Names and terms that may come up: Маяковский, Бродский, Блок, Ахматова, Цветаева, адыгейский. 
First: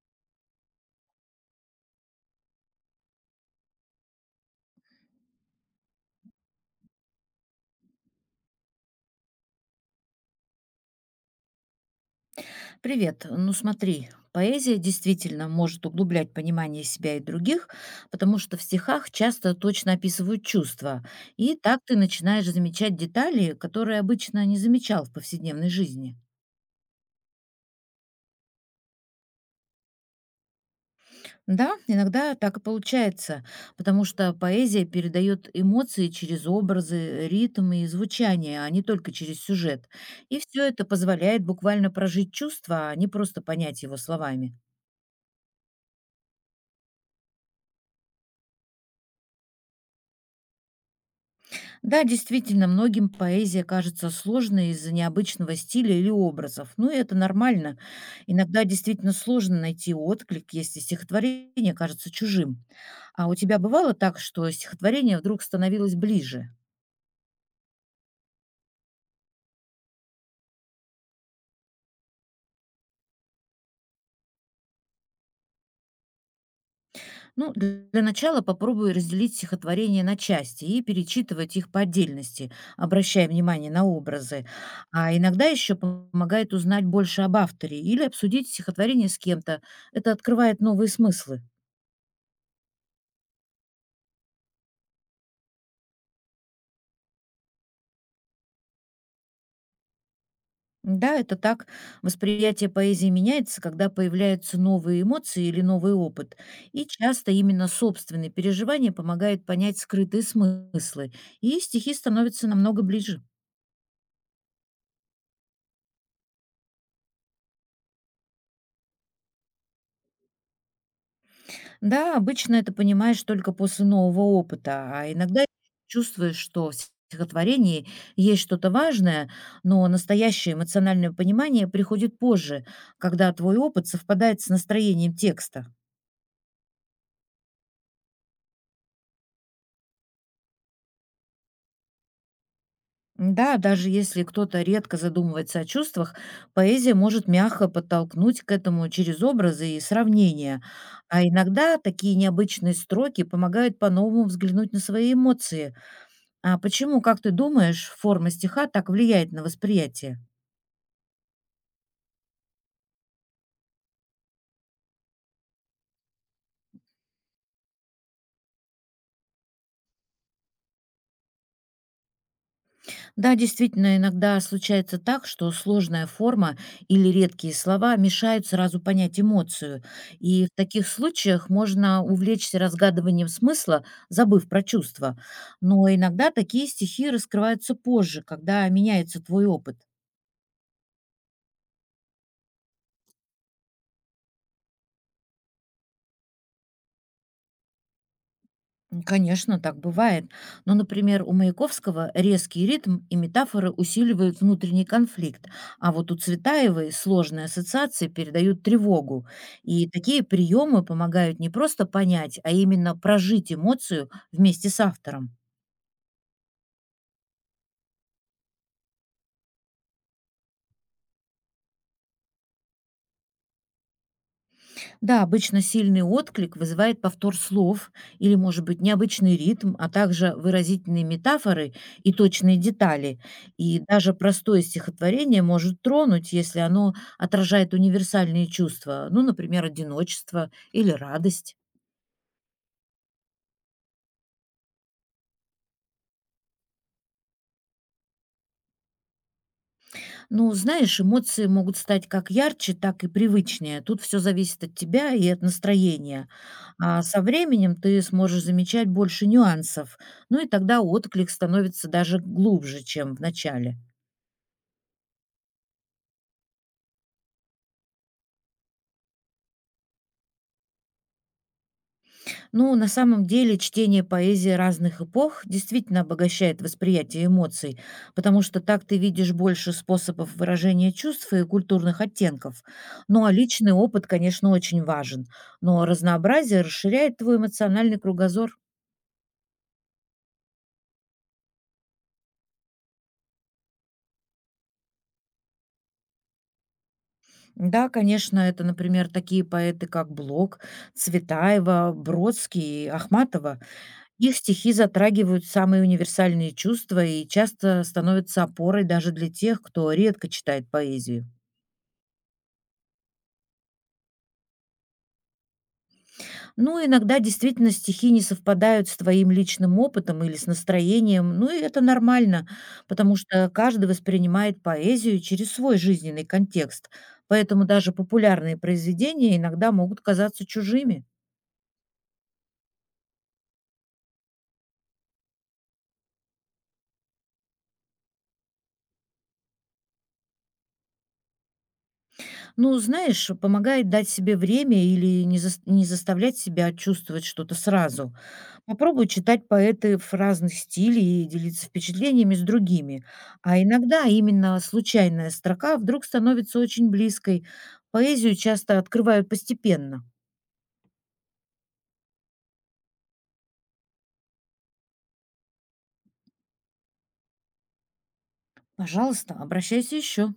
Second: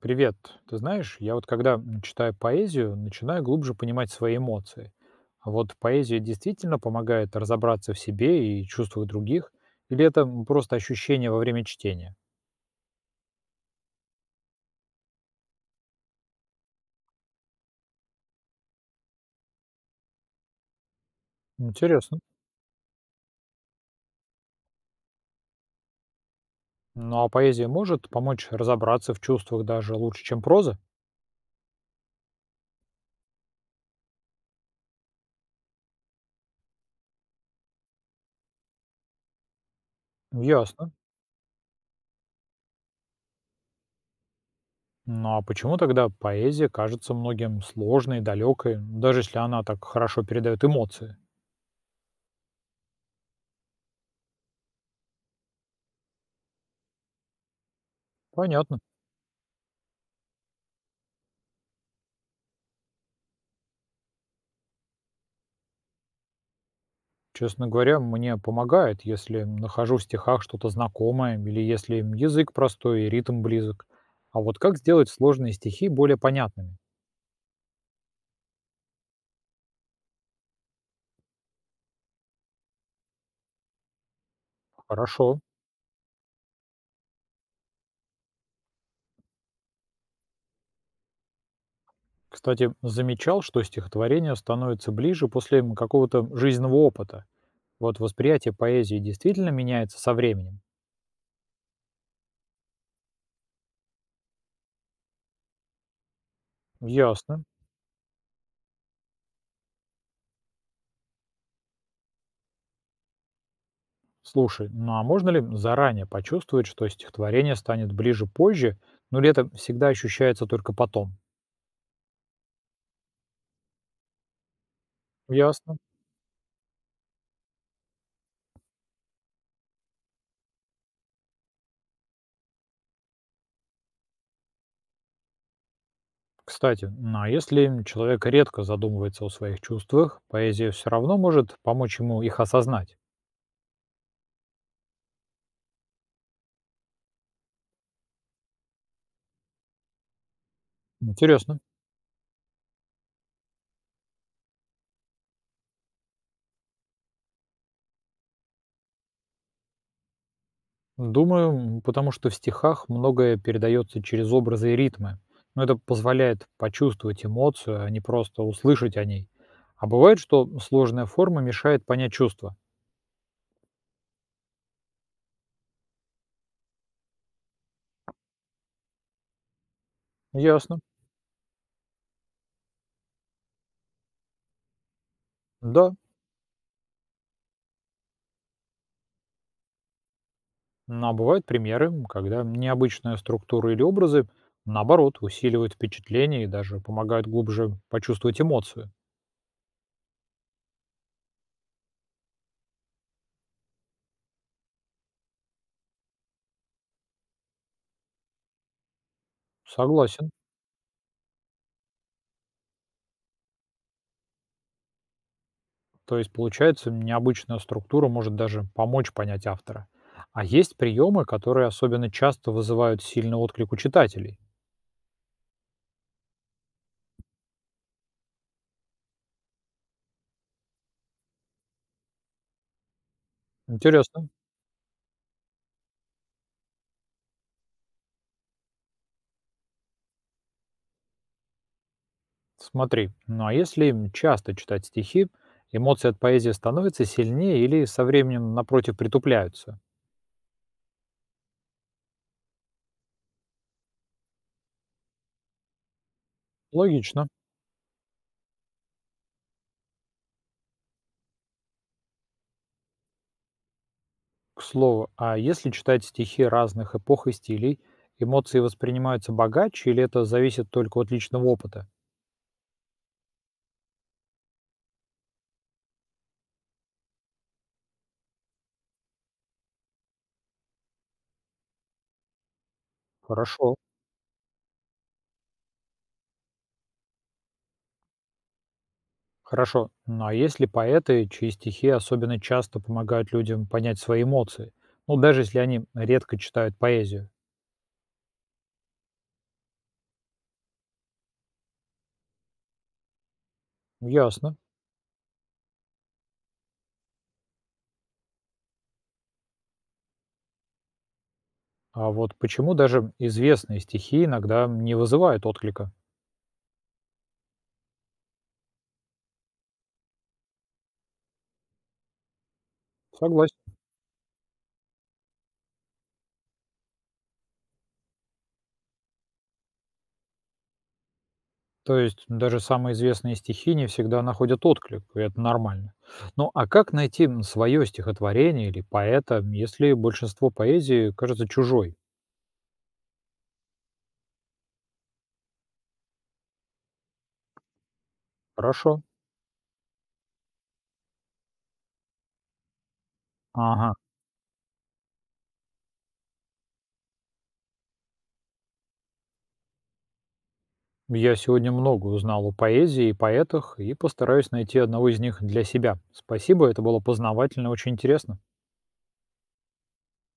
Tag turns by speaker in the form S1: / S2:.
S1: Привет. Ты знаешь, я вот когда читаю поэзию, начинаю глубже понимать свои эмоции. А вот поэзия действительно помогает разобраться в себе и чувствах других, или это просто ощущение во время чтения?
S2: Привет. Ну смотри, поэзия действительно может углублять понимание себя и других, потому что в стихах часто точно описывают чувства. И так ты
S1: Интересно.
S2: начинаешь замечать детали, которые обычно не замечал в повседневной жизни.
S1: Ну а поэзия может помочь разобраться в чувствах даже лучше, чем проза?
S2: Да, иногда так и получается, потому что поэзия передает эмоции через образы, ритм и звучание, а не только через сюжет. И все это
S1: Ясно.
S2: позволяет буквально прожить чувство, а не просто понять его словами.
S1: Ну а почему тогда поэзия кажется многим сложной, далекой, даже если она так хорошо передает эмоции?
S2: Да, действительно, многим поэзия кажется сложной из-за необычного стиля или образов. Ну, и это нормально. Иногда
S1: Понятно.
S2: действительно сложно найти отклик, если стихотворение кажется чужим. А у тебя бывало так, что стихотворение вдруг становилось ближе?
S1: Честно говоря, мне помогает, если нахожу в стихах что-то знакомое или если им язык простой и ритм близок. А вот как сделать сложные стихи более понятными?
S2: Ну, для начала попробуй разделить стихотворение на части и перечитывать их по отдельности, обращая внимание на образы. А
S1: Хорошо.
S2: иногда еще помогает узнать больше об авторе или обсудить стихотворение с кем-то. Это открывает новые смыслы.
S1: Кстати, замечал, что стихотворение становится ближе после какого-то жизненного опыта. Вот восприятие поэзии действительно меняется со временем.
S2: Да, это так. Восприятие поэзии меняется, когда появляются новые эмоции или новый опыт. И часто
S1: Ясно.
S2: именно собственные переживания помогают понять скрытые смыслы. И стихи становятся намного ближе.
S1: Слушай, ну а можно ли заранее почувствовать, что стихотворение станет ближе позже, но ли это всегда ощущается только потом?
S2: Да, обычно это понимаешь только после нового опыта, а иногда
S1: Ясно.
S2: чувствуешь, что в стихотворении есть что-то важное, но настоящее эмоциональное понимание приходит позже, когда твой опыт совпадает с настроением текста.
S1: Кстати, ну, а если человек редко задумывается о своих чувствах, поэзия все равно может помочь ему их осознать.
S2: Да, даже если кто-то редко задумывается о чувствах, поэзия может мягко подтолкнуть к этому через образы и сравнения. А
S1: Интересно.
S2: иногда такие необычные строки помогают по-новому взглянуть на свои эмоции. А почему, как ты думаешь, форма стиха так влияет на восприятие?
S1: Думаю, потому что в стихах многое передается через образы и ритмы. Но это позволяет почувствовать эмоцию, а не просто услышать о ней. А бывает, что сложная форма мешает понять чувства.
S2: Да, действительно, иногда случается так, что сложная форма или редкие слова мешают сразу понять эмоцию. И в
S1: Ясно.
S2: таких случаях можно увлечься разгадыванием смысла, забыв про чувства. Но
S1: Да.
S2: иногда такие стихи раскрываются позже, когда меняется твой опыт.
S1: Ну, а бывают примеры, когда необычная структура или образы, наоборот, усиливают впечатление и даже помогают глубже почувствовать эмоцию.
S2: Конечно, так бывает. Но, например, у Маяковского резкий ритм и метафоры усиливают внутренний конфликт, а вот у Цветаевой сложные ассоциации передают тревогу. И такие
S1: Согласен.
S2: приемы помогают не просто понять, а именно прожить эмоцию вместе с автором.
S1: То есть, получается, необычная структура может даже помочь понять автора. А есть приемы, которые особенно часто вызывают сильный отклик у читателей.
S2: Да, обычно сильный отклик вызывает повтор слов или, может быть, необычный ритм, а также выразительные метафоры и точные детали. И даже
S1: Интересно.
S2: простое стихотворение может тронуть, если оно отражает универсальные чувства, ну, например, одиночество или радость.
S1: Смотри, ну а если часто читать стихи, эмоции от поэзии становятся сильнее или со временем, напротив, притупляются?
S2: Ну, знаешь, эмоции могут стать как ярче, так и привычнее. Тут все зависит от тебя и от настроения. А со
S1: Логично.
S2: временем ты сможешь замечать больше нюансов. Ну и тогда отклик становится даже глубже, чем в начале.
S1: К слову, а если читать стихи разных эпох и стилей, эмоции воспринимаются богаче или это зависит только от личного опыта?
S2: Ну, на самом деле, чтение поэзии разных эпох действительно обогащает восприятие эмоций, потому что так ты видишь больше способов выражения чувств и культурных оттенков. Ну а личный
S1: Хорошо.
S2: опыт, конечно, очень важен, но разнообразие расширяет твой эмоциональный кругозор.
S1: Хорошо. Ну а есть ли поэты, чьи стихи особенно часто помогают людям понять свои эмоции? Ну, даже если они редко читают поэзию.
S2: Да, конечно, это, например, такие поэты, как Блок, Цветаева, Бродский, Ахматова. Их
S1: Ясно.
S2: стихи затрагивают самые универсальные чувства и часто становятся опорой даже для тех, кто редко читает поэзию.
S1: А вот почему даже известные стихи иногда не вызывают отклика?
S2: Ну, иногда действительно стихи не совпадают с твоим личным опытом или с настроением. Ну, и это нормально, потому что
S1: Согласен.
S2: каждый воспринимает поэзию через свой жизненный контекст. Поэтому даже популярные произведения иногда могут казаться чужими.
S1: То есть даже самые известные стихи не всегда находят отклик, и это нормально. Ну а как найти свое стихотворение или поэта, если большинство поэзии кажется чужой?
S2: Ну, знаешь, помогает дать себе время или не заставлять себя чувствовать что-то сразу.
S1: Хорошо.
S2: Попробуй читать поэтов разных стилей и делиться впечатлениями с другими. А
S1: Ага.
S2: иногда именно случайная строка вдруг становится очень близкой. Поэзию часто открывают постепенно.
S1: Я сегодня много узнал о поэзии и поэтах и постараюсь найти одного из них для себя. Спасибо, это было познавательно, очень интересно.
S2: Пожалуйста, обращайся еще.